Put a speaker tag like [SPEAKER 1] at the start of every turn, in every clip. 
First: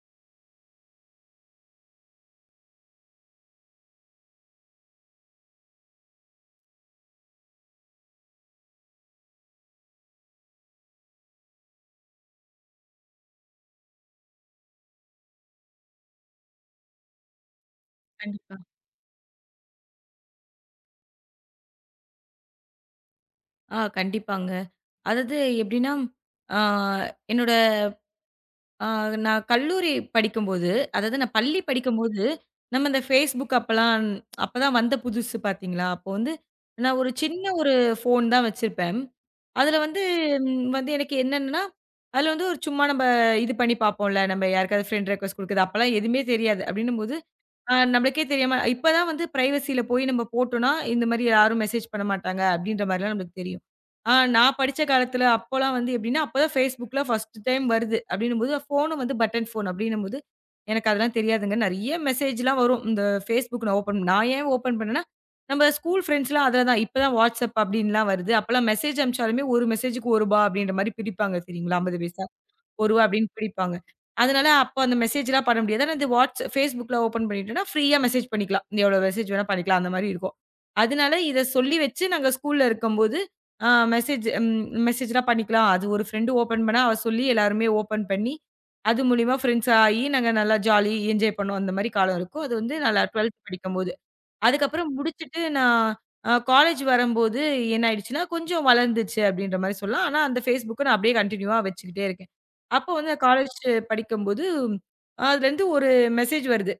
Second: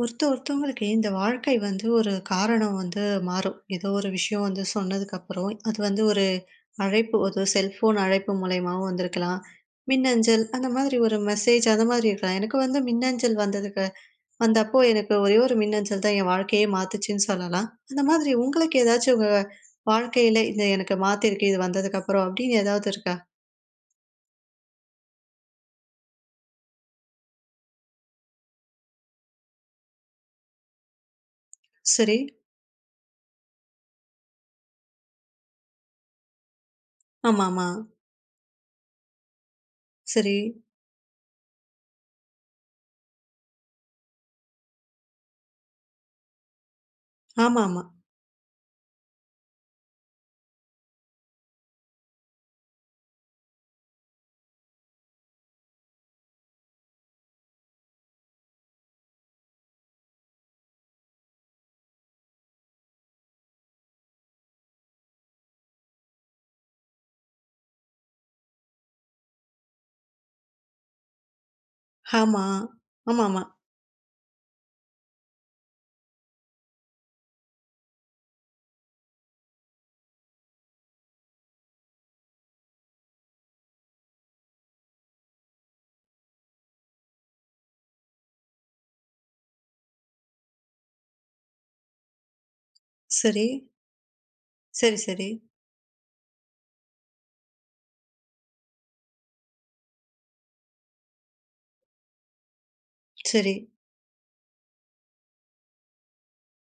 [SPEAKER 1] ஒருத்த ஒருத்தவங்களுக்கு இந்த வாழ்க்கை வந்து ஒரு காரணம் வந்து மாறும். ஏதோ ஒரு விஷயம் வந்து சொன்னதுக்கப்புறம், அது வந்து ஒரு அழைப்பு, ஒரு செல்ஃபோன் அழைப்பு மூலியமாவும் வந்திருக்கலாம். மின்னஞ்சல் அந்த மாதிரி ஒரு மெசேஜ் அந்த மாதிரி இருக்கலாம். எனக்கு வந்து மின்னஞ்சல் வந்ததுக்கு வந்தப்போ எனக்கு ஒரே ஒரு மின்னஞ்சல் தான் என் வாழ்க்கையே மாத்துச்சுன்னு சொல்லலாம். அந்த மாதிரி
[SPEAKER 2] கண்டிப்பா.
[SPEAKER 1] உங்களுக்கு ஏதாச்சும் உங்க வாழ்க்கையில இது எனக்கு மாத்திருக்கு இது வந்ததுக்கப்புறம் அப்படின்னு ஏதாவது இருக்கா?
[SPEAKER 2] கண்டிப்பாங்க. அதாவது எப்படின்னா, ஆ என்னோட ஆ நான் கல்லூரி படிக்கும்போது, அதாவது நான் பள்ளி
[SPEAKER 1] சரி.
[SPEAKER 2] படிக்கும்போது, நம்ம இந்த Facebook அப்பலாம் அப்பதான் வந்த புதுசு, பார்த்தீங்களா? அப்போ வந்து நான் ஒரு சின்ன
[SPEAKER 1] ஆமாமா.
[SPEAKER 2] ஒரு ஃபோன் தான் வச்சிருப்பேன். அதில வந்து
[SPEAKER 1] சரி.
[SPEAKER 2] வந்து எனக்கு என்னன்னா, அதில வந்து ஒரு சும்மா நம்ம இது பண்ணி பார்ப்போம்ல, நம்ம யாருக்காவது ஃப்ரெண்ட் ரிக்வெஸ்ட் குடுக்குறது, அப்பலாம் எதுவுமே தெரியாது. அப்படின்னும்போது
[SPEAKER 1] ஆமாமா.
[SPEAKER 2] நம்மளுக்கே தெரியாம இப்பதான் வந்து பிரைவசில போய் நம்ம போட்டோம்னா, இந்த மாரி யாரும் மெசேஜ் பண்ண மாட்டாங்க அப்டின்ற மாரிலாம் நம்மளுக்கு தெரியும். நான் படிச்ச காலத்துல அப்போலாம் வந்து எப்டின்னா, அப்பதான் Facebookல ஃபர்ஸ்ட் டைம் வருது அப்டின்னும்போது, ஃபோனும் வந்து பட்டன் ஃபோன் அப்டின்னும்போது, எனக்கு அதெல்லாம் தெரியாதுங்க. நெறைய மெசேஜ்லாம் வரும். இந்த Facebook நான் ஏன் ஓப்பன் பண்ணேன்னா, நம்ம ஸ்கூல் ஃப்ரெண்ட்ஸ்லாம் அதுல தான். இப்பதான் WhatsApp அப்டின்லாம் வருது. அப்பலாம் மெசேஜ் அனுப்பிச்சாலுமே ஒரு மெசேஜுக்கு ரூ. 1 அப்டின்ற மாரி பிரிப்பாங்க, தெரியுங்களா? 50 பைசா. ரூ.
[SPEAKER 1] ஆமா.
[SPEAKER 2] 1 அப்படின்னு
[SPEAKER 1] ஆமாமா.
[SPEAKER 2] பிடிப்பாங்க. அதனால அப்ப அந்த மெசேஜ்லாம் பண்ண முடியாது. ஆனா, இந்த வாட்ஸ் Facebookல ஓப்பன் பண்ணிட்டோம்னா, ஃப்ரீயா மெசேஜ் பண்ணிக்கலாம். எவ்வளோ மெசேஜ் வேணா பண்ணிக்கலாம். அந்த மாரி இருக்கும். அதனால இத சொல்லி வச்சு நாங்க ஸ்கூல்ல இருக்கும்போது, ஆ மெசேஜ் ம் மெசேஜ்லாம் பண்ணிக்கலாம். அது ஒரு ஃப்ரெண்ட் ஓப்பன் பண்ணா, அவ சொல்லி எல்லாருமே ஓப்பன் பண்ணி, அது மூலியமா ஃப்ரெண்ட்ஸ் ஆயி, நாங்க நல்லா ஜாலி என்ஜாய் பண்ணோம். அந்த மாரி காலம் இருக்கும். அது வந்து நல்லா 12த்
[SPEAKER 1] சரி.
[SPEAKER 2] படிக்கும்போது. அதுக்கப்புறம்
[SPEAKER 1] சரி, சரி.
[SPEAKER 2] முடிச்சுட்டு நான் காலேஜ் வரம்போது என்ன ஆயிடுச்சுன்னா, கொஞ்சம் வளர்ந்துச்சு அப்படின்ற மாரி சொல்லலாம். ஆனா அந்த Facebook நான் அப்படியே கன்டின்யூவா வச்சுக்கிட்டே இருக்கேன். அப்போ வந்து
[SPEAKER 1] சரி.
[SPEAKER 2] காலேஜ் படிக்கும்போது, அதுலேருந்து ஒரு மெசேஜ் வருது.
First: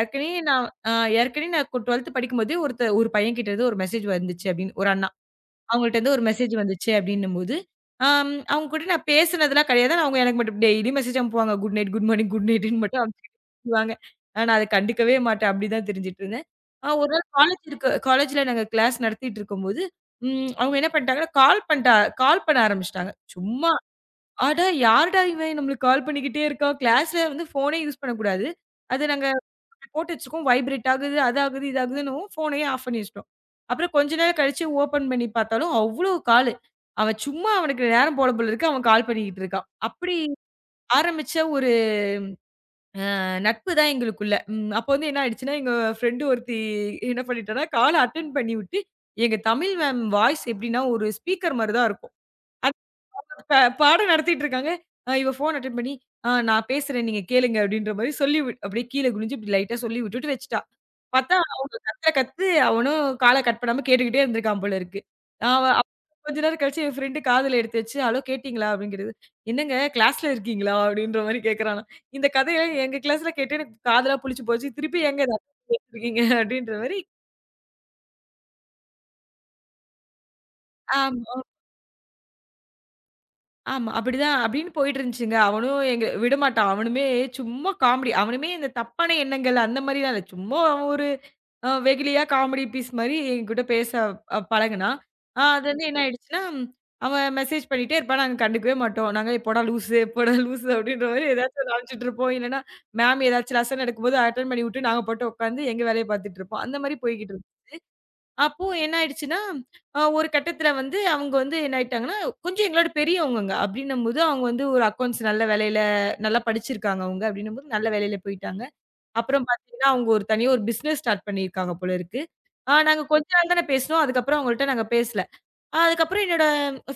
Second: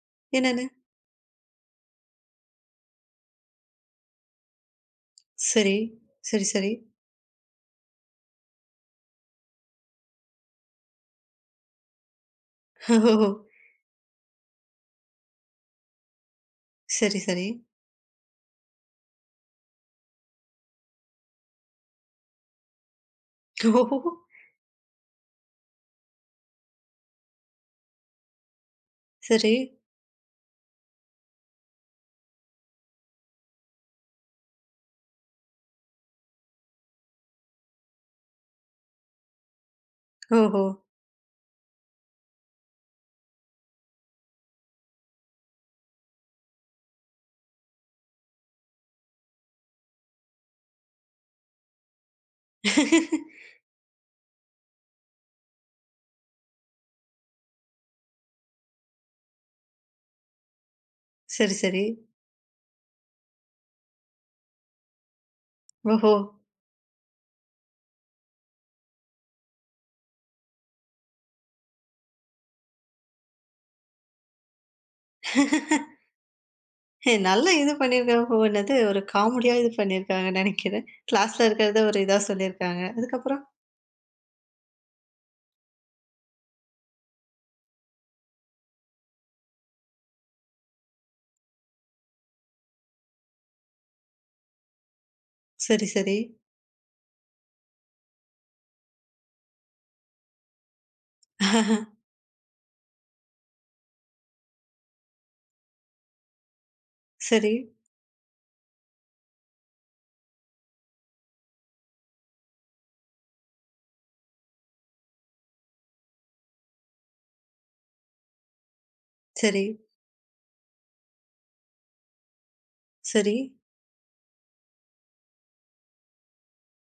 [SPEAKER 2] ஏற்கனவே
[SPEAKER 1] என்னன்னு?
[SPEAKER 2] நான் அ ஏற்கனவே நான் 12த் படிக்கும்போதே ஒரு பையன்கிட்டருந்து ஒரு மெசேஜ் வந்துச்சு அப்படின்னு ஒரு அண்ணா.
[SPEAKER 1] சரி,
[SPEAKER 2] அவங்கள்ட்ட இருந்து ஒரு
[SPEAKER 1] சரி,
[SPEAKER 2] மெசேஜ்
[SPEAKER 1] சரி.
[SPEAKER 2] வந்துச்சு அப்படின்னும்போது, அவங்க கூட நான் பேசினதெல்லாம் கிடையாது. ஆனா, அவங்க எனக்கு மட்டும் டெய்லி மெசேஜ் அனுப்புவாங்க. Good night, good morning, good நைட்ன்னு மட்டும்
[SPEAKER 1] ஓஹோ!
[SPEAKER 2] அனுப்புவாங்க. நான் அத கண்டுக்கவே மாட்டேன். அப்படிதான் தெரிஞ்சுட்டு இருந்தேன். ஒரு
[SPEAKER 1] சரி,
[SPEAKER 2] நாள்
[SPEAKER 1] சரி.
[SPEAKER 2] காலேஜ்ல நாங்க கிளாஸ் நடத்திட்டு இருக்கும்போது, அவங்க என்ன பண்ணிட்டாங்கன்னா, கால் பண்ண ஆரம்பிச்சுட்டாங்க. சும்மா.
[SPEAKER 1] ஓஹோ!
[SPEAKER 2] அட! யாருடா இவன் நம்மளுக்கு கால் பண்ணிக்கிட்டே இருக்கான். கிளாஸ்ல வந்து ஃபோனே யூஸ் பண்ணக்கூடாது. அது நாங்க
[SPEAKER 1] சரி.
[SPEAKER 2] போட்டு வச்சுருக்கோம். வைப்ரேட் ஆகுது, அது ஆகுது, இது ஆகுதுன்னவும் ஃபோனையே ஆஃப் பண்ணி வச்சுட்டோம். அப்புறம் கொஞ்ச நேரம் கழிச்சு ஓப்பன் பண்ணி பார்த்தாலும், அவ்ளோ காலு. அவன் சும்மா அவனுக்கு நேரம் போல போல இருக்கு. அவன் கால் பண்ணிக்கிட்டு இருக்கான். அப்படி
[SPEAKER 1] ஓஹோ!
[SPEAKER 2] ஆரம்பிச்ச ஒரு நட்பு தான் எங்களுக்குள்ள. அப்போ வந்து என்ன ஆயிடுச்சுன்னா, எங்க ஃப்ரெண்டு ஒருத்தி என்ன பண்ணிட்டான்னா, கால அட்டெண்ட் பண்ணிவிட்டு, எங்க தமிழ் மேம் வாய்ஸ் எப்படின்னா, ஒரு ஸ்பீக்கர் மாரி தான் இருக்கும். ப பாடம் நடத்திட்டு இருக்காங்க. இவ ஃபோன் அட்டெண்ட் பண்ணி, "ஆ நான் பேசுறேன், நீங்க கேளுங்க" அப்படின்ற மாரி சொல்லி விட் அப்படியே கீழ குனிஞ்சு இப்படி லைட்டா சொல்லி விட்டுட்டு வச்சுட்டா. பார்த்தா
[SPEAKER 1] சரி,
[SPEAKER 2] அவ
[SPEAKER 1] சரி.
[SPEAKER 2] கத்து அவனும் கால கட் பண்ணாம கேட்டுக்கிட்டே இருந்திருக்கான் போல இருக்கு. அவ அப்
[SPEAKER 1] ஓஹோ!
[SPEAKER 2] கொஞ்ச நேரம் கழிச்சு என் ஃப்ரெண்ட் காதுல எடுத்து வச்சு, "ஹலோ கேட்டீங்களா?" அப்படிங்கிறது. "என்னங்க கிளாஸ்ல இருக்கீங்களா?" அப்படின்ற மாரி கேட்கறானாம். இந்த கதைய எங்க கிளாஸ்ல கேட்டு எனக்கு காதெல்லாம் புளிச்சு போச்சு. திருப்பி ஏங்க இத கேட்டுருக்கீங்க அப்படின்ற மாரி.
[SPEAKER 1] நல்லா இது பண்ணியிருக்காங்க. என்னது ஒரு காமெடியா இது பண்ணியிருக்காங்க நெனைக்கிறேன்.
[SPEAKER 2] ஆ.
[SPEAKER 1] கிளாஸ்ல இருக்கிறத ஒரு இதா சொல்லியிருக்காங்க. அதுக்கப்புறம்?
[SPEAKER 2] ஆமா. அப்படிதான் அப்படின்னு போயிட்டு இருந்துச்சுங்க. அவனும் எங்க விடமாட்டான். அவனுமே சும்மா காமெடி. அவனுமே இந்த தப்பான எண்ணங்கள் அந்த மாரிலாம் இல்ல. சும்மா அவன் ஒரு வெகுளியா காமெடி பீஸ் மாரி என்கிட்ட பேச பழகுனான். அது வந்து
[SPEAKER 1] சரி,
[SPEAKER 2] என்ன
[SPEAKER 1] சரி.
[SPEAKER 2] ஆயிடுச்சுன்னா, அவன் மெசேஜ் பண்ணிட்டே இருப்பான். நாங்க கண்டுக்கவே மாட்டோம். நாங்க "போடா லூசு, போடா லூசு" அப்படின்ற மாரி ஏதாச்சும் ஒண்ணு அனுப்பிச்சுட்டு இருப்போம். இல்லன்னா மேம் ஏதாச்சும் லெசன் நடக்கும்போது அட்டெண்ட் பண்ணி விட்டு, நாங்க பாட்டு உட்காந்து எங்க வேலைய பார்த்துட்டு இருப்போம். அந்த மாரி போய்க்கிட்டு இருக்கும்.
[SPEAKER 1] சரி,
[SPEAKER 2] அப்போ என்ன ஆயிடுச்சுன்னா, ஒரு கட்டத்தில வந்து அவங்க வந்து என்ன ஆயிட்டாங்கன்னா, கொஞ்சம் எங்களோட பெரியவங்கங்க. அப்டின்னும்போது அவங்க வந்து ஒரு அக்கவுண்ட்ஸ் நல்ல வேலையில நல்லா படிச்சிருக்காங்க அவங்க. அப்டின்னும்போது நல்ல வேலையில போயிட்டாங்க. அப்புறம்
[SPEAKER 1] சரி,
[SPEAKER 2] பார்த்தீங்கன்னா, அவங்க ஒரு தனியா ஒரு பிசினஸ் ஸ்டார்ட் பண்ணியிருக்காங்க போல இருக்கு. நாங்க கொஞ்ச
[SPEAKER 1] சரி,
[SPEAKER 2] நாள் தானே பேசினோம். அதுக்கப்புறம் அவங்கள்ட்ட நாங்க பேசல. ஆ, அதுக்கப்புறம் என்னோட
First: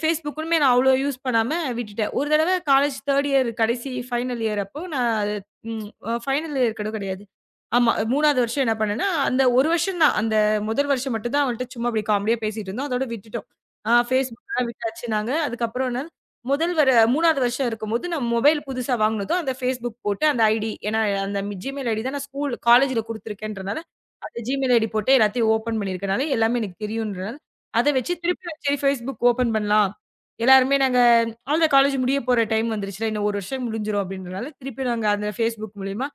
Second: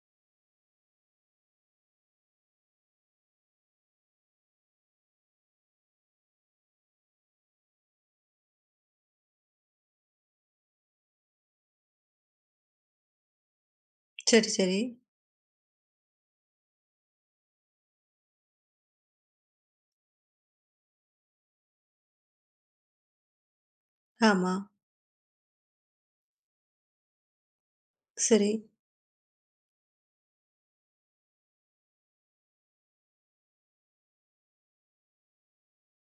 [SPEAKER 2] Facebookமே நான் அவ்ளோ யூஸ் பண்ணாம விட்டுட்டேன். ஒரு தடவ காலேஜ் 3 இயர் கடைசி ஃபைனல் இயர் அப்போ நான் அது ம் ஃபைனல் இயர் கூட கிடையாது. ஆமா 3வது வருஷம் என்ன பண்ணேன்னா, அந்த 1 வருஷம் தான். அந்த முதல் வருஷம் மட்டும் தான் அவன்ட்ட சும்மா அப்படி காமெடியா பேசிட்டு இருந்தோம். அதோட விட்டுட்டோம்.
[SPEAKER 1] சரி,
[SPEAKER 2] Facebookலாம்
[SPEAKER 1] சரி.
[SPEAKER 2] விட்டாச்சு நாங்க. அதுக்கப்புறம் என்ன, முதல் வர 3வது வருஷம் இருக்கும்போது நான் மொபைல் புதுசா வாங்குனதும் அந்த Facebook போட்டு அந்த ஐடி ஏன்னா, அந்த Gmail ஐடி தான் நான் ஸ்கூல் காலேஜ்ல குடுத்துருக்கேன்றனால, அந்த
[SPEAKER 1] ஆமா.
[SPEAKER 2] Gmail ஐடி போட்டு எல்லாத்தையும் ஓப்பன் பண்ணியிருக்கனால எல்லாமே எனக்கு தெரியும்ன்றனால அத வச்சு திருப்பி
[SPEAKER 1] சரி.
[SPEAKER 2] சரி Facebook ஓப்பன் பண்ணலாம். எல்லாருமே நாங்க அவ்ளோதான் காலேஜ் முடிய போற டைம் வந்துருச்சுல. இன்னும் 1 வருஷம் முடிஞ்சிரும் அப்டின்றனால, திருப்பி நாங்க அந்த Facebook மூலியமா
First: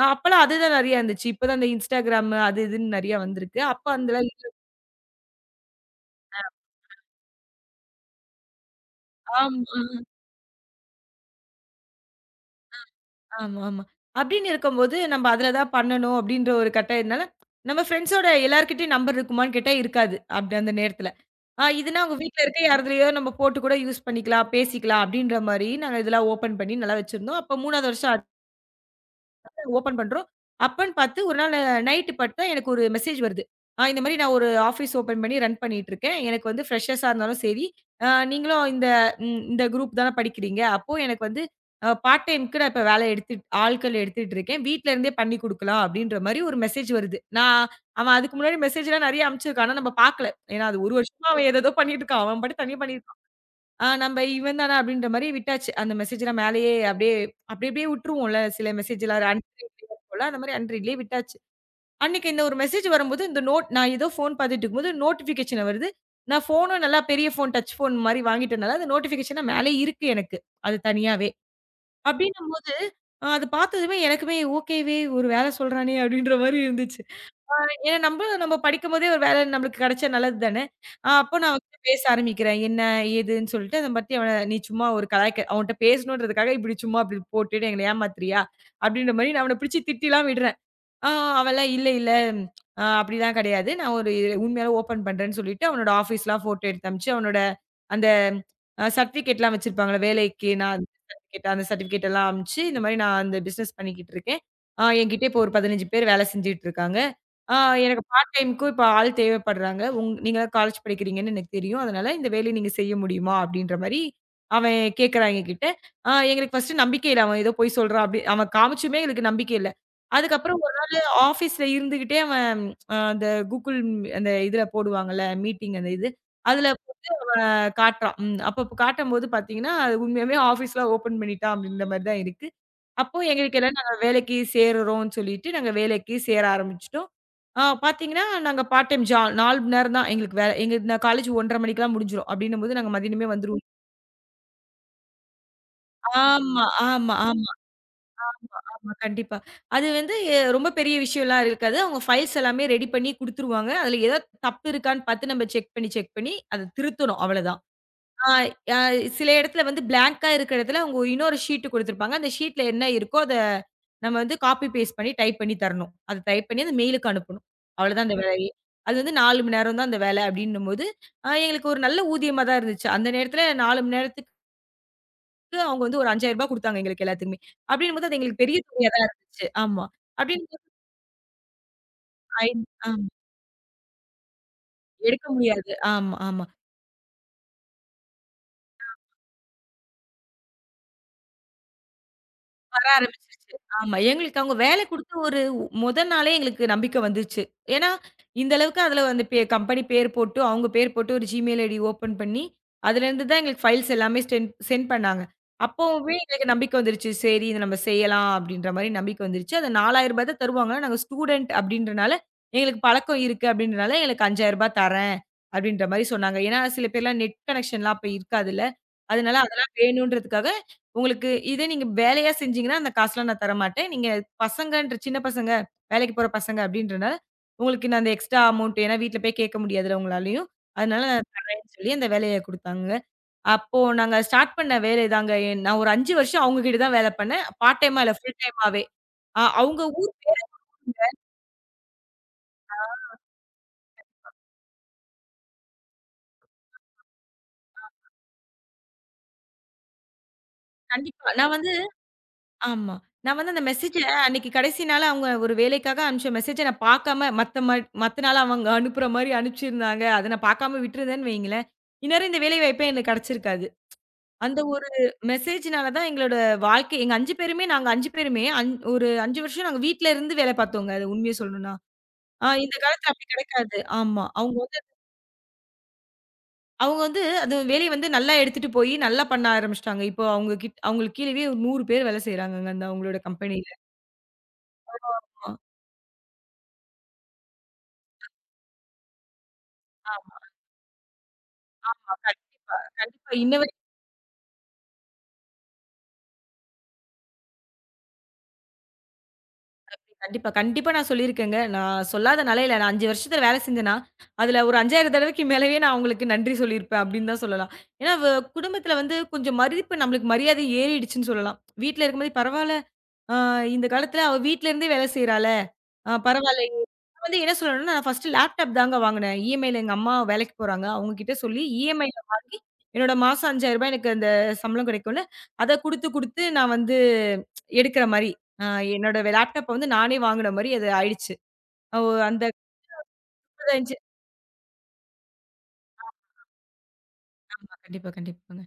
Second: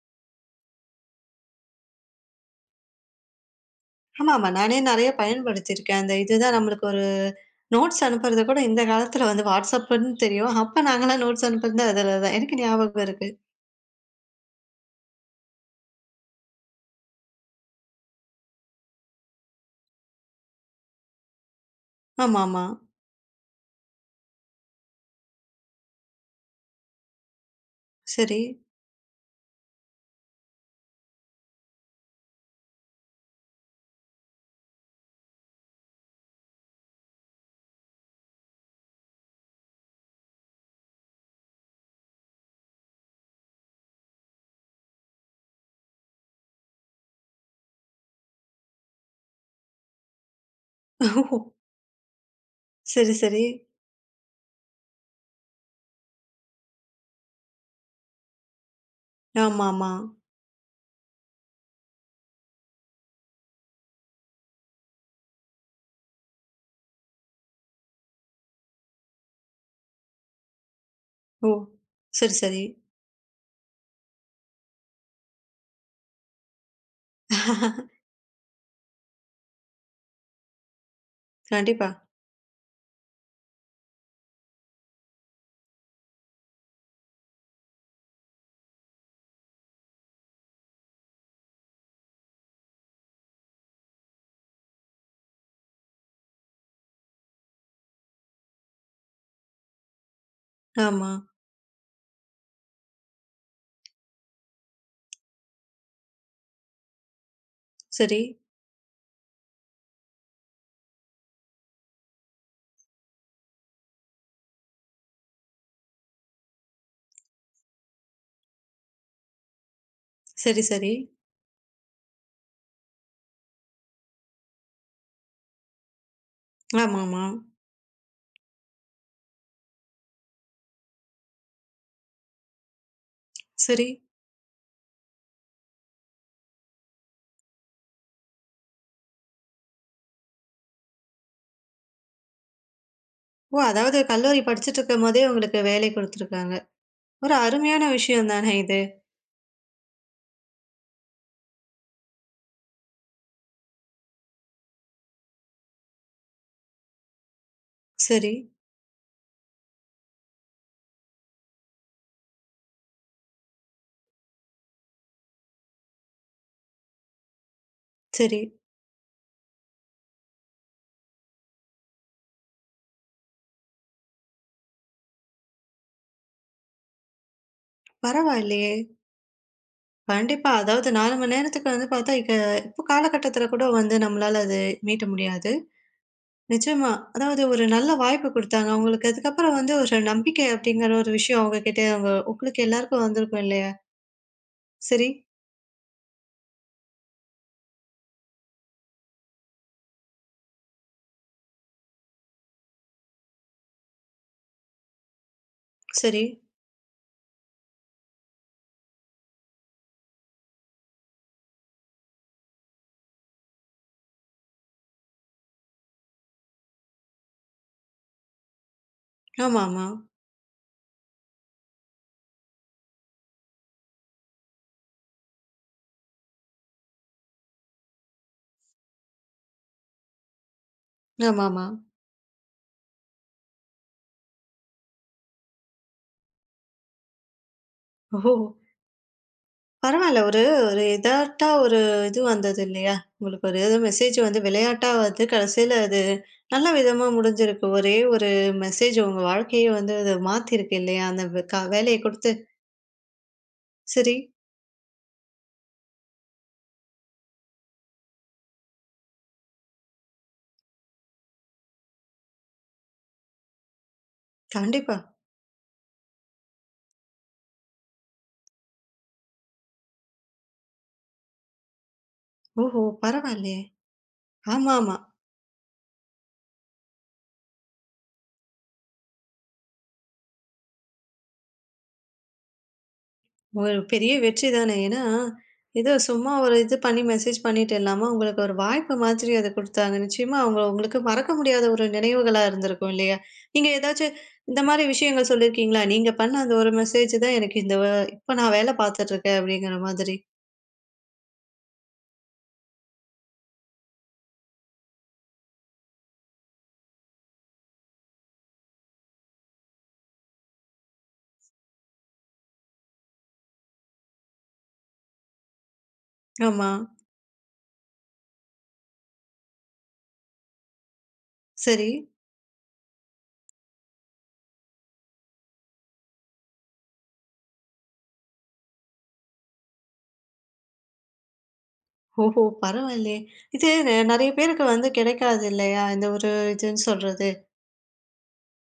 [SPEAKER 2] அப்பலாம் அதுதான் நெறையா இருந்துச்சு. இப்பதான் அந்த Instagram அது இதுன்னு நெறையா வந்திருக்கு. அப்ப அந்த
[SPEAKER 1] ஆமாமா. நானே நெறைய பயன்படுத்தியிருக்கேன். அந்த இதுதான் நம்மளுக்கு ஒரு நோட்ஸ் அனுப்புறது கூட இந்த காலத்துல வந்து
[SPEAKER 2] ஆமா,
[SPEAKER 1] வாட்ஸ்அப்புன்னு தெரியும். அப்ப நாங்கலாம் நோட்ஸ் அனுப்புறது அதுல தான். எனக்கு ஞாபகம் இருக்கு.
[SPEAKER 2] ஆமாமா. அப்டின்னு இருக்கும்போது நம்ம அதுல தான் பண்ணணும் அப்டின்ற ஒரு கட்டாயத்தினால, நம்ம ஃப்ரெண்ட்ஸோட எல்லார்கிட்டயும் நம்பர் இருக்குமான்னு கேட்டா இருக்காது. அப்டி அந்த நேரத்துல. இதுனா அவங்க வீட்ல இருக்க
[SPEAKER 1] ஆமாமா.
[SPEAKER 2] யாருதுலயோ நம்ம போட்டு கூட யூஸ் பண்ணிக்கலாம், பேசிக்கலாம் அப்டின்ற மாரி நாங்க இதெல்லாம் ஓப்பன் பண்ணி நல்லா வச்சிருந்தோம். அப்ப 3வது வருஷம்
[SPEAKER 1] சரி.
[SPEAKER 2] ஓப்பன் பண்றோம். அப்பன்னு பார்த்து ஒரு நாள் நைட்டு பார்த்தா எனக்கு ஒரு மெசேஜ் வருது. இந்த மாரி நான் ஒரு ஆஃபீஸ் ஓப்பன் பண்ணி ரன் பண்ணிட்டுருக்கேன். எனக்கு வந்து ஃப்ரெஷர்ஸா இருந்தாலும் சரி, நீங்களும் இந்த இந்த குரூப் தான படிக்கிறீங்க. அப்போ எனக்கு வந்து பார்ட் டைம்க்கு நான் இப்ப வேலை எடுத்து ஆட்கள் எடுத்துட்டு இருக்கேன். வீட்ல இருந்தே பண்ணி குடுக்கலாம் அப்டின்ற மாரி ஒரு மெசேஜ் வருது. அவன் அதுக்கு முன்னாடி மெசேஜ்லாம் நெறைய அனுப்பிச்சிருக்கான். ஆனா நம்ம பார்க்கல. ஏன்னா அது 1 வருஷமா
[SPEAKER 1] ஓ!
[SPEAKER 2] அவன் ஏதேதோ பண்ணிட்டு இருக்கான். அவன் பாட்டுக்கு தனியா பண்ணிட்டு,
[SPEAKER 1] சரி, சரி.
[SPEAKER 2] நம்ம இவன் தானா அப்படின்ற மாரி விட்டாச்சு. அந்த மெசேஜ்லாம் மேலயே அப்படியே அப்படியே விட்டுருவோம்ல. சில மெசேஜ்லாம் அன்ரீடபிள்லியா
[SPEAKER 1] ஆமாமா.
[SPEAKER 2] இருக்கும்ல. அந்த மாரி அன்ரீட்லயே விட்டாச்சு. அன்னைக்கு இந்த ஒரு மெசேஜ் வரும்போது, இந்த நோட் நான் ஏதோ ஃபோன் பார்த்துட்டு இருக்கும்போது நோட்டிஃபிகேஷன் வருது. நான் ஃபோனும் நல்லா பெரிய ஃபோன், டச் ஃபோன் மாரி வாங்கிட்டனால, அந்த நோட்டிஃபிகேஷன் மேலே இருக்கு எனக்கு. அது தனியாவே.
[SPEAKER 1] ஓ! சரி, சரி.
[SPEAKER 2] அப்படின்னும்போது, அது பார்த்ததுமே எனக்குமே ஓகேவே ஒரு வேலை சொல்றானே அப்படின்ற மாரி இருந்துச்சு. ஏன்னா நம்ம படிக்கும்போதே ஒரு வேலை நம்மளுக்கு கிடைச்சா நல்லது தானே! அப்போ நான் அவன்கிட்ட
[SPEAKER 1] கண்டிப்பா.
[SPEAKER 2] பேச ஆரம்பிக்கிறேன். என்ன? ஏதுன்னு சொல்லிட்டு அத பத்தி அவன, "நீ சும்மா ஒரு கலாய்க்க அவன்ட்ட பேசணுன்றதுக்காக இப்படி சும்மா இப்படி போட்டுட்டு எங்கள ஏமாத்துறியா?" அப்படின்ற மாரி நான் அவன பிடிச்சு திட்டிலாம் விடுறேன். ஆ அவன்லாம் இல்ல, இல்ல. அப்படிலாம் கிடையாது. நான் ஒரு இது உண்மையால ஓப்பன் பண்றேன்னு சொல்லிட்டு, அவனோட ஆஃபீஸ்லாம் ஃபோட்டோ எடுத்து அனுப்பிச்சு, அவனோட அந்த சர்டிஃபிகேட்லாம் வச்சிருப்பாங்கல்ல, வேலைக்கு நான் அந்த
[SPEAKER 1] ஆமா.
[SPEAKER 2] சர்டிஃபிகேட் அந்த சர்டிஃபிகேட் எல்லாம் அனுப்பிச்சு, இந்த மாரி நான் அந்த பிசினஸ் பண்ணிக்கிட்டு இருக்கேன். என்கிட்ட இப்போ ஒரு 15 பேர் வேலை செஞ்சுட்டு இருக்காங்க. அ எனக்கு
[SPEAKER 1] சரி.
[SPEAKER 2] பார்ட் டைம்க்கும் இப்போ ஆள் தேவைப்படுறாங்க. நீங்கலாம் காலேஜ் படிக்கிறீங்கன்னு எனக்கு தெரியும். அதனால இந்த வேலைய நீங்க செய்ய முடியுமா? அப்படின்ற மாரி அவன் கேட்கறான் என்கிட்ட. எங்களுக்கு ஃபர்ஸ்ட்டு நம்பிக்கை இல்ல. அவன் ஏதோ பொய் சொல்றான் அப்படி அவன் காமிச்சுமே எங்களுக்கு நம்பிக்கை இல்ல. அதுக்கப்புறம்
[SPEAKER 1] சரி, சரி.
[SPEAKER 2] ஆஃபீஸ்ல இருந்துகிட்டே அவன் அந்த Google அந்த இதுல போடுவாங்கல்ல, மீட்டிங் அந்த இது. அதுல
[SPEAKER 1] ஆமாமா.
[SPEAKER 2] இப்ப காட்டுறான். அப்ப காட்டும்போது பார்த்தீங்கன்னா, அது உண்மையாவே ஆஃபீஸ்லாம் ஓப்பன் பண்ணிட்டான் அப்படின்ற மாரி தான் இருக்கு. அப்போ எங்களுக்கு எல்லாரும்
[SPEAKER 1] சரி.
[SPEAKER 2] நாங்க வேலைக்கு சேருறோம்ன்னு சொல்லிட்டு, நாங்க வேலைக்கு சேர ஆரம்பிச்சுட்டோம். பார்த்தீங்கன்னா, நாங்க பார்ட் டைம் 4 மணி நேரம் தான் எங்களுக்கு வேல. எங்க நான் காலேஜ் 1:30 மணிக்கெல்லாம் முடிஞ்சிரும். அப்படின்னும்போது நாங்க மதியானமே
[SPEAKER 1] ஓ!
[SPEAKER 2] வந்துருவோம்.
[SPEAKER 1] அதாவது கல்லூரி படிச்சுட்டு இருக்கும்போதே உங்களுக்கு வேலை குடுத்துருக்காங்க. ஒரு
[SPEAKER 2] ஆமா,
[SPEAKER 1] அருமையான விஷயம் தானே இது.
[SPEAKER 2] ஆமா, கண்டிப்பா. அது வந்து ரொம்ப பெரிய விஷயம்லாம் இருக்காது. அவங்க ஃபைல்ஸ் எல்லாமே ரெடி பண்ணி குடுத்துருவாங்க. அதுல ஏதாவது தப்பு இருக்கான்னு பார்த்து நம்ம செக் பண்ணி, செக் பண்ணி அத திருத்தணும் அவ்வளதான். ஆ
[SPEAKER 1] சரி,
[SPEAKER 2] அ சில இடத்துல வந்து பிளாங்க்கா இருக்கிற இடத்துல அவங்க இன்னொரு ஷீட் குடுத்துருப்பாங்க. அந்த ஷீட்ல என்ன இருக்கோ அத நம்ம வந்து காப்பி பேஸ்ட் பண்ணி டைப் பண்ணி தரணும். அத டைப் பண்ணி அந்த மெயிலுக்கு அனுப்பணும். அவ்வளதான் அந்த
[SPEAKER 1] சரி.
[SPEAKER 2] வேலையே. அது வந்து 4 மணி நேரம் தான் அந்த வேலை அப்டின்னும்போது, எங்களுக்கு ஒரு நல்ல ஊதியமா தான் இருந்துச்சு. அந்த நேரத்துல 4 மணி நேரத்துக்கு அவங்க வந்து ஒரு ரூ. 5,000 குடுத்தாங்க எங்களுக்கு எல்லாத்துக்குமே. அப்படின்னும்போது அது எங்களுக்கு பெரிய
[SPEAKER 1] பரவாயில்லையே!
[SPEAKER 2] தொகையா தான் இருந்துச்சு. ஆமா.
[SPEAKER 1] கண்டிப்பா.
[SPEAKER 2] அப்படின்னும்போது
[SPEAKER 1] அதாவது 4 மணி நேரத்துக்கு வந்து பார்த்தா, இப்போ
[SPEAKER 2] ஆமா,
[SPEAKER 1] காலகட்டத்தில கூட வந்து நம்மளால அது மீட்ட
[SPEAKER 2] எடுக்க
[SPEAKER 1] முடியாது.
[SPEAKER 2] முடியாது. ஆமா, ஆமா.
[SPEAKER 1] நிச்சயமா. அதாவது ஒரு நல்ல வாய்ப்பு குடுத்தாங்க. அவங்களுக்கு அதுக்கப்புறம் வந்து ஒரு நம்பிக்கை அப்படிங்கிற ஒரு விஷயம் அவங்ககிட்ட அவங்க உங்களுக்கு
[SPEAKER 2] வர
[SPEAKER 1] எல்லாருக்கும் வந்திருக்கும்
[SPEAKER 2] ஆரம்பிச்சுருச்சு.
[SPEAKER 1] இல்லையா?
[SPEAKER 2] ஆமா. எங்களுக்கு அவங்க வேலை
[SPEAKER 1] சரி,
[SPEAKER 2] குடுத்து ஒரு மொத நாளே எங்களுக்கு நம்பிக்கை வந்துருச்சு. ஏன்னா, இந்த அளவுக்கு அதுல வந்து கம்பெனி பேர் போட்டு, அவங்க பேர் போட்டு ஒரு Gmail ஐடி ஓப்பன் பண்ணி, அதுலேருந்து தான் எங்களுக்கு ஃபைல்ஸ் எல்லாமே சென்ட் பண்ணாங்க. அப்போவே
[SPEAKER 1] சரி.
[SPEAKER 2] எங்களுக்கு நம்பிக்கை வந்துருச்சு. சரி இத நம்ம செய்யலாம் அப்படின்ற மாரி நம்பிக்கை வந்துருச்சு. அது ரூ. 4,000 தான் தருவாங்க. நாங்க ஸ்டூடண்ட் அப்படின்றனால, எங்களுக்கு பழக்கம் இருக்கு அப்படின்றனால எங்களுக்கு ரூ. 5,000 தரேன் அப்படின்ற மாரி சொன்னாங்க. ஏன்னா, சில பேர்லாம் நெட் கனெக்ஷன்லாம் அப்ப இருக்காதுல்ல. அதனால அதெல்லாம்
[SPEAKER 1] ஆமாமா.
[SPEAKER 2] வேணுன்றதுக்காக உங்களுக்கு இதே நீங்க வேலையா செஞ்சீங்கன்னா, அந்த காசுலாம் நான் தரமாட்டேன். நீங்க பசங்கன்ற சின்ன பசங்க, வேலைக்கு போற பசங்க அப்டின்றனால, உங்களுக்கு நான் அந்த எக்ஸ்ட்ரா அமௌண்ட், ஏன்னா வீட்ல போய் கேட்க முடியாதுல்ல உங்களாலயும். அதனால நான்
[SPEAKER 1] ஆமாமா.
[SPEAKER 2] தரேன்னு சொல்லி அந்த வேலைய குடுத்தாங்க. அப்போ நாங்க ஸ்டார்ட் பண்ண வேலை தாங்க. நான் ஒரு 5 வருஷம் அவங்க கிட்ட தான் வேல பண்ணேன். பார்ட் டைமா இல்ல,
[SPEAKER 1] ஓஹோ!
[SPEAKER 2] ஃபுல் டைமாவே. அ அவங்க ஊர்
[SPEAKER 1] பரவால்ல.
[SPEAKER 2] பேர
[SPEAKER 1] ஒரு ஒரு எதார்ட்டா ஒரு இது வந்தது இல்லையா? உங்களுக்கு ஒரு ஏதோ மெசேஜ் வந்து விளையாட்டா வந்து கடைசியில அது நல்ல விதமா முடிஞ்சிருக்கு. ஒரே ஒரு மெசேஜ் உங்க வாழ்க்கையே வந்து அது மாத்திருக்கு இல்லையா? அந்த
[SPEAKER 2] கண்டிப்பா
[SPEAKER 1] வே
[SPEAKER 2] நான்
[SPEAKER 1] க
[SPEAKER 2] வந்து
[SPEAKER 1] வேலைய குடுத்து,
[SPEAKER 2] ஆமா. நான் வந்து அந்த மெசேஜ
[SPEAKER 1] சரி.
[SPEAKER 2] அன்னைக்கு கடைசி நாள் அவங்க ஒரு வேலைக்காக அனுப்பிச்ச மெசேஜ நான் பார்க்காம மத்த நாள் அவங்க அனுப்புற மாரி அனுப்பிச்சிருந்தாங்க. அத நான் பார்க்காம விட்டுருந்தேன்னு வைங்களேன், இந்நேரம் இந்த வேலை வாய்ப்பே எனக்கு கிடைச்சிருக்காது. அந்த ஒரு
[SPEAKER 1] கண்டிப்பா.
[SPEAKER 2] மெசேஜ்னால தான் எங்களோட வாழ்க்கை, எங்க 5 பேருமே நாங்க 5 பேருமே ஒரு 5 வருஷம் நாங்க வீட்ல இருந்து வேலை பார்த்தோங்க. அது உண்மைய சொல்லணும்னா. இந்த
[SPEAKER 1] ஓஹோ!
[SPEAKER 2] காலத்துல அப்படி
[SPEAKER 1] பரவாயில்லையே.
[SPEAKER 2] கிடைக்காது. ஆமா.
[SPEAKER 1] ஆமாமா.
[SPEAKER 2] அவங்க வந்து அது வேலைய வந்து நல்லா எடுத்துட்டு போய் நல்லா பண்ண ஆரம்பிச்சுட்டாங்க. இப்போ அவங்களுக்கு கீழவே ஒரு 100 பேர் வேலை செய்றாங்கங்க அந்த அவங்களோட கம்பெனில.
[SPEAKER 1] ஒரு பெரிய வெற்றி தானே. ஏன்னா,
[SPEAKER 2] ஆமா.
[SPEAKER 1] ஏதோ சும்மா ஒரு இது பண்ணி மெசேஜ் பண்ணிட்டு இல்லாம, உங்களுக்கு ஒரு வாய்ப்பு மாதிரி அத குடுத்தாங்க. நிச்சயமா அவங்க உங்களுக்கு மறக்க முடியாத ஒரு
[SPEAKER 2] ஆமா.
[SPEAKER 1] நினைவுகளா
[SPEAKER 2] கண்டிப்பா,
[SPEAKER 1] இருந்திருக்கும் இல்லையா?
[SPEAKER 2] கண்டிப்பா. இன்ன
[SPEAKER 1] நீங்க
[SPEAKER 2] வரைக்கும்
[SPEAKER 1] ஏதாச்சும் இந்த மாரி விஷயங்கள் சொல்லியிருக்கீங்களா? நீங்க பண்ண அந்த ஒரு மெசேஜ் தான் எனக்கு இந்த இப்ப நான் வேலை பார்த்துட்டு இருக்கேன் அப்படிங்கிற மாதிரி.
[SPEAKER 2] கண்டிப்பா, கண்டிப்பா நான் சொல்லியிருக்கேங்க. நான் சொல்லாத நாளே இல்ல. நான் 5 வருஷத்துல வேல செஞ்சேன்னா, அதுல ஒரு 5,000 தடவைக்கு மேலயே நான் அவங்களுக்கு நன்றி சொல்லியிருப்பேன் அப்படின்னு தான் சொல்லலாம். ஏன்னா குடும்பத்துல வந்து கொஞ்சம் மதிப்பு, நம்மளுக்கு மரியாதை ஏறிடுச்சுன்னு சொல்லலாம். வீட்ல இருக்கும்போது பரவால்ல, அ இந்த காலத்துல அவ வீட்ல இருந்தே வேலை செய்றாளே! பரவால்ல
[SPEAKER 1] ஆமா.
[SPEAKER 2] வந்து என்ன சொல்லணும்னா, நான் ஃபர்ஸ்ட்டு லேப்டாப் தாங்க வாங்குனேன். இஎம்ஐல எங்க அம்மா வேலைக்கு போறாங்க. அவங்க கிட்ட சொல்லி
[SPEAKER 1] சரி.
[SPEAKER 2] இஎம்ஐல வாங்கி, என்னோட மாசம் ரூ. 5,000 எனக்கு அந்த சம்பளம் கிடைக்கும்ல, அத குடுத்து குடுத்து நான் வந்து எடுக்கிற மாரி, அ என்னோட லேப்டாப்ப வந்து நானே வாங்குன மாரி அது ஆயிடுச்சு. ஓ
[SPEAKER 1] ஓஹோ! பரவாயில்லையே. இது
[SPEAKER 2] அந்த
[SPEAKER 1] நெறைய பேருக்கு வந்து கிடைக்காது இல்லையா? இந்த ஒரு இதுன்னு சொல்றது.
[SPEAKER 2] ஆமா. கண்டிப்பா, கண்டிப்பாங்க.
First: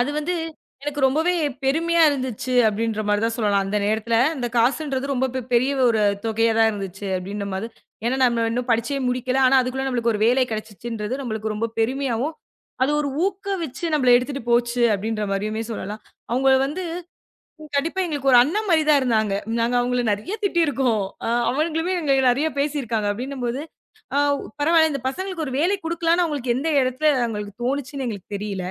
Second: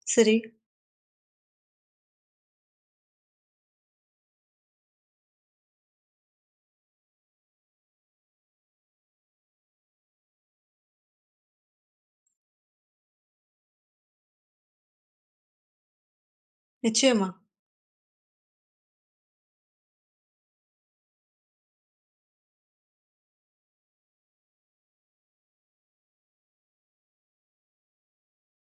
[SPEAKER 2] அது வந்து
[SPEAKER 1] சரி.
[SPEAKER 2] எனக்கு ரொம்பவே பெருமையா இருந்துச்சு அப்படின்ற மாரி தான் சொல்லலாம். அந்த நேரத்துல அந்த காசுன்றது ரொம்ப பெரிய ஒரு தொகையா தான் இருந்துச்சு அப்படின்ற மாரி. ஏன்னா நம்ம இன்னும் படிச்சே முடிக்கல. ஆனா அதுக்குள்ள நம்மளுக்கு ஒரு வேலை கிடைச்சுச்சுன்றது நம்மளுக்கு ரொம்ப பெருமையாவும், அது ஒரு ஊக்கவிச்சு நம்மள எடுத்துட்டு போச்சு அப்படின்ற மாரியுமே சொல்லலாம். அவங்க வந்து
[SPEAKER 1] நிச்சயமா.
[SPEAKER 2] கண்டிப்பா எங்களுக்கு ஒரு அண்ணன் மாரி தான் இருந்தாங்க. நாங்க அவங்கள நெறைய திட்டியிருக்கோம். அவங்களுமே எங்கள நெறைய பேசியிருக்காங்க அப்படின்னும்போது, அ பரவாயில்ல இந்த பசங்களுக்கு ஒரு வேலை குடுக்கலாம்னு அவங்களுக்கு எந்த இடத்துல அவங்களுக்கு தோணுச்சுன்னு எங்களுக்கு தெரியல.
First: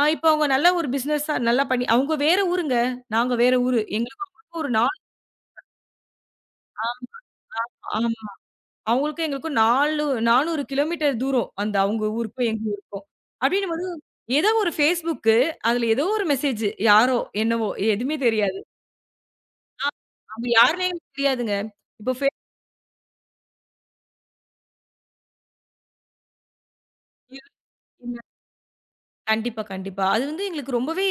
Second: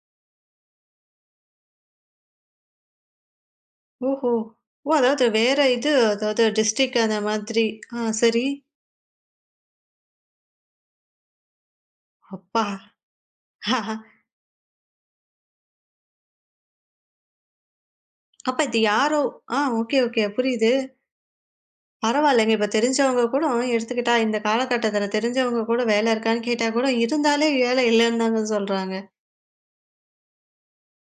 [SPEAKER 2] இப்ப அவங்க நல்ல ஒரு பிசினஸா நல்லா பண்ணி, அவங்க வேற ஊருங்க. நாங்க வேற ஊரு. எங்களுக்கும்
[SPEAKER 1] ஓஹோ!
[SPEAKER 2] அவங்களுக்கும் ஒரு
[SPEAKER 1] ஓ!
[SPEAKER 2] நாலு
[SPEAKER 1] அதாவது வேற இது அதாவது டிஸ்ட்ரிக்ட் அந்த மாதிரி. ஆ
[SPEAKER 2] ஆமா.
[SPEAKER 1] சரி.
[SPEAKER 2] அவங்களுக்கும் எங்களுக்கும் 4 400 கிலோமீட்டர் தூரம். அந்த அவங்க ஊருக்கும் எங்க
[SPEAKER 1] அப்பா!
[SPEAKER 2] ஊருக்கும். அப்டின்னும்போது ஏதோ ஒரு Facebook அதுல ஏதோ ஒரு மெசேஜ் யாரோ, என்னவோ எதுவுமே தெரியாது.
[SPEAKER 1] அப்ப இது யாரோ ஆ
[SPEAKER 2] ஆ
[SPEAKER 1] ஓகே, ஓகே.
[SPEAKER 2] அவங்க
[SPEAKER 1] புரியுது.
[SPEAKER 2] யாருன்னே எங்களுக்கு தெரியாதுங்க. இப்போ ஃபே
[SPEAKER 1] பரவாயில்லங்க. இப்ப தெரிஞ்சவங்க கூட எடுத்துக்கிட்டா இந்த காலகட்டத்தில தெரிஞ்சவங்க கூட வேலை இருக்கான்னு கேட்டா கூட இருந்தாலே வேலை இல்லன்னு தாங்க சொல்றாங்க.
[SPEAKER 2] கண்டிப்பா, கண்டிப்பா. அது வந்து எங்களுக்கு ரொம்பவே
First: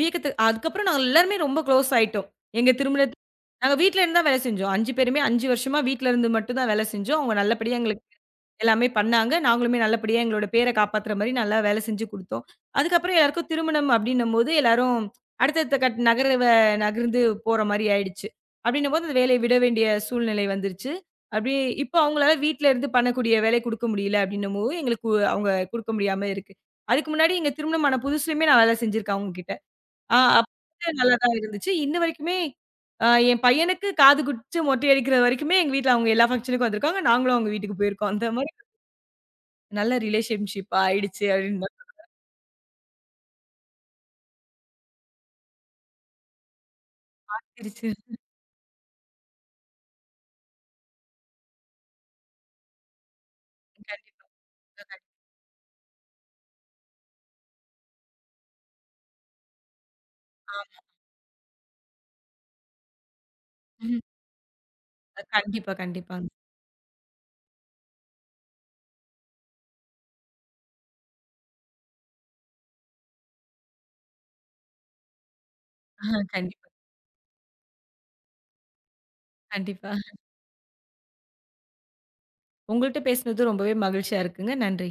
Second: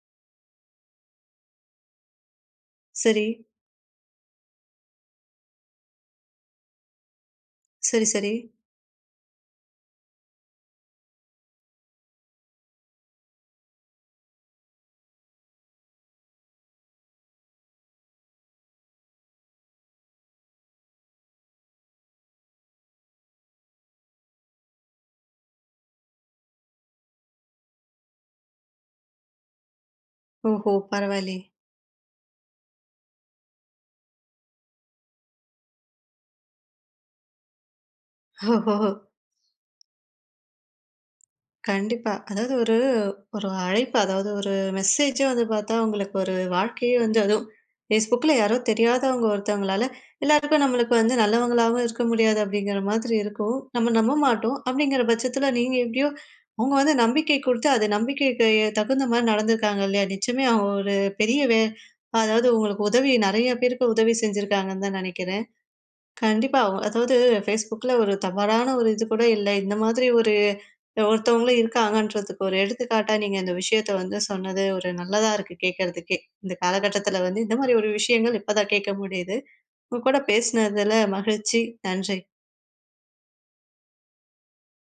[SPEAKER 2] வியக்கத்த. அதுக்கப்புறம் நாங்க எல்லாருமே ரொம்ப க்ளோஸ் ஆயிட்டோம். எங்க திருமணத்துக்கு
[SPEAKER 1] சரி,
[SPEAKER 2] நாங்க வீட்ல இருந்து தான் வேலை செஞ்சோம். 5 பேருமே 5 வருஷமா வீட்ல இருந்து மட்டும் தான் வேலை செஞ்சோம். அவங்க நல்லபடியா எங்களுக்கு
[SPEAKER 1] சரி, சரி.
[SPEAKER 2] எல்லாமே பண்ணாங்க. நாங்களுமே நல்லபடியா எங்களோட பேர காப்பாத்துற மாரி நல்லா வேலை செஞ்சு குடுத்தோம். அதுக்கப்புறம் எல்லாருக்கும் திருமணம் அப்படின்னும்போது, எல்லாரும் அடுத்தடுத்த கட் நகர வ நகர்ந்து போற மாரி ஆயிடுச்சு. அப்படின்னும்போது அந்த வேலைய விட வேண்டிய சூழ்நிலை வந்துருச்சு. அப்படியே இப்போ அவங்களால வீட்ல இருந்து பண்ணக்கூடிய வேலை குடுக்க முடியல அப்படின்னும்போது, எங்களுக்கு அவங்க குடுக்க முடியாம இருக்கு. அதுக்கு முன்னாடி எங்க திருமணமான புதுசுலயுமே நான் வேலை செஞ்சிருக்கேன் அவுங்ககிட்ட. அப்ப
[SPEAKER 1] ஓஹோ!
[SPEAKER 2] வந்து நல்லா தான்
[SPEAKER 1] பரவாயில்லையே!
[SPEAKER 2] இருந்துச்சு. இன்ன வரைக்குமே என் பையனுக்கு காது குத்து மொட்டை அடிக்கிற வரைக்குமே எங்க வீட்ல அவுங்க எல்லா ஃபங்ஷனுக்கும் வந்திருக்காங்க. நாங்களும் அவுங்க வீட்டுக்கு போயிருக்கோம். அந்த மாரி
[SPEAKER 1] ஓஹோ!
[SPEAKER 2] நல்ல ரிலேஷன்ஷிப் ஆயிடுச்சு அப்டின்னு தான்
[SPEAKER 1] கண்டிப்பா. அதாவது ஒரு ஒரு அழைப்பு, அதாவது ஒரு மெசேஜே வந்து பார்த்தா, உங்களுக்கு ஒரு வாழ்க்கையே வந்து அதுவும்
[SPEAKER 2] பாத்துருச்சு.
[SPEAKER 1] Facebookல யாரோ தெரியாதவங்க ஒருத்தவங்களால, எல்லாருக்கும் நம்மளுக்கு வந்து நல்லவங்களாவும் இருக்க முடியாது அப்படிங்கிற மாதிரி இருக்கும். நம்ம நம்ப
[SPEAKER 2] கண்டிப்பா,
[SPEAKER 1] மாட்டோம். அப்படிங்கிற
[SPEAKER 2] கண்டிப்பா.
[SPEAKER 1] பட்சத்தில நீங்க எப்படியோ அவங்க வந்து நம்பிக்கை குடுத்து, அது நம்பிக்கைக்கு தகுந்த மாரி நடந்துருக்காங்க இல்லையா? நிச்சயமே அவங்க
[SPEAKER 2] ஆமா.
[SPEAKER 1] ஒரு பெரிய அதாவது உங்களுக்கு உதவி நெறைய பேருக்கு
[SPEAKER 2] ம்.
[SPEAKER 1] உதவி செஞ்சிருக்காங்கன்னு தான்
[SPEAKER 2] அ
[SPEAKER 1] நெனைக்கிறேன்.
[SPEAKER 2] கண்டிப்பா, கண்டிப்பாங்க.
[SPEAKER 1] கண்டிப்பா. அதாவது Facebookல ஒரு தவறான ஒரு இது கூட இல்ல. இந்த மாதிரி ஒரு ஒருத்தவங்களும் இருக்காங்கன்றதுக்கு ஒரு எடுத்துக்காட்டா நீங்க இந்த விஷயத்த வந்து சொன்னது ஒரு நல்லதா இருக்கு
[SPEAKER 2] ஆ
[SPEAKER 1] கேட்கறதுக்கே. இந்த
[SPEAKER 2] கண்டிப்பா,
[SPEAKER 1] காலகட்டத்தில வந்து இந்த மாரி ஒரு விஷயங்கள் இப்ப தான் கேட்க முடியுது.
[SPEAKER 2] கண்டிப்பா.
[SPEAKER 1] உங்க கூட பேசினதுல மகிழ்ச்சி. நன்றி.
[SPEAKER 2] உங்கள்ட்ட பேசினது ரொம்பவே மகிழ்ச்சியா இருக்குங்க. நன்றி.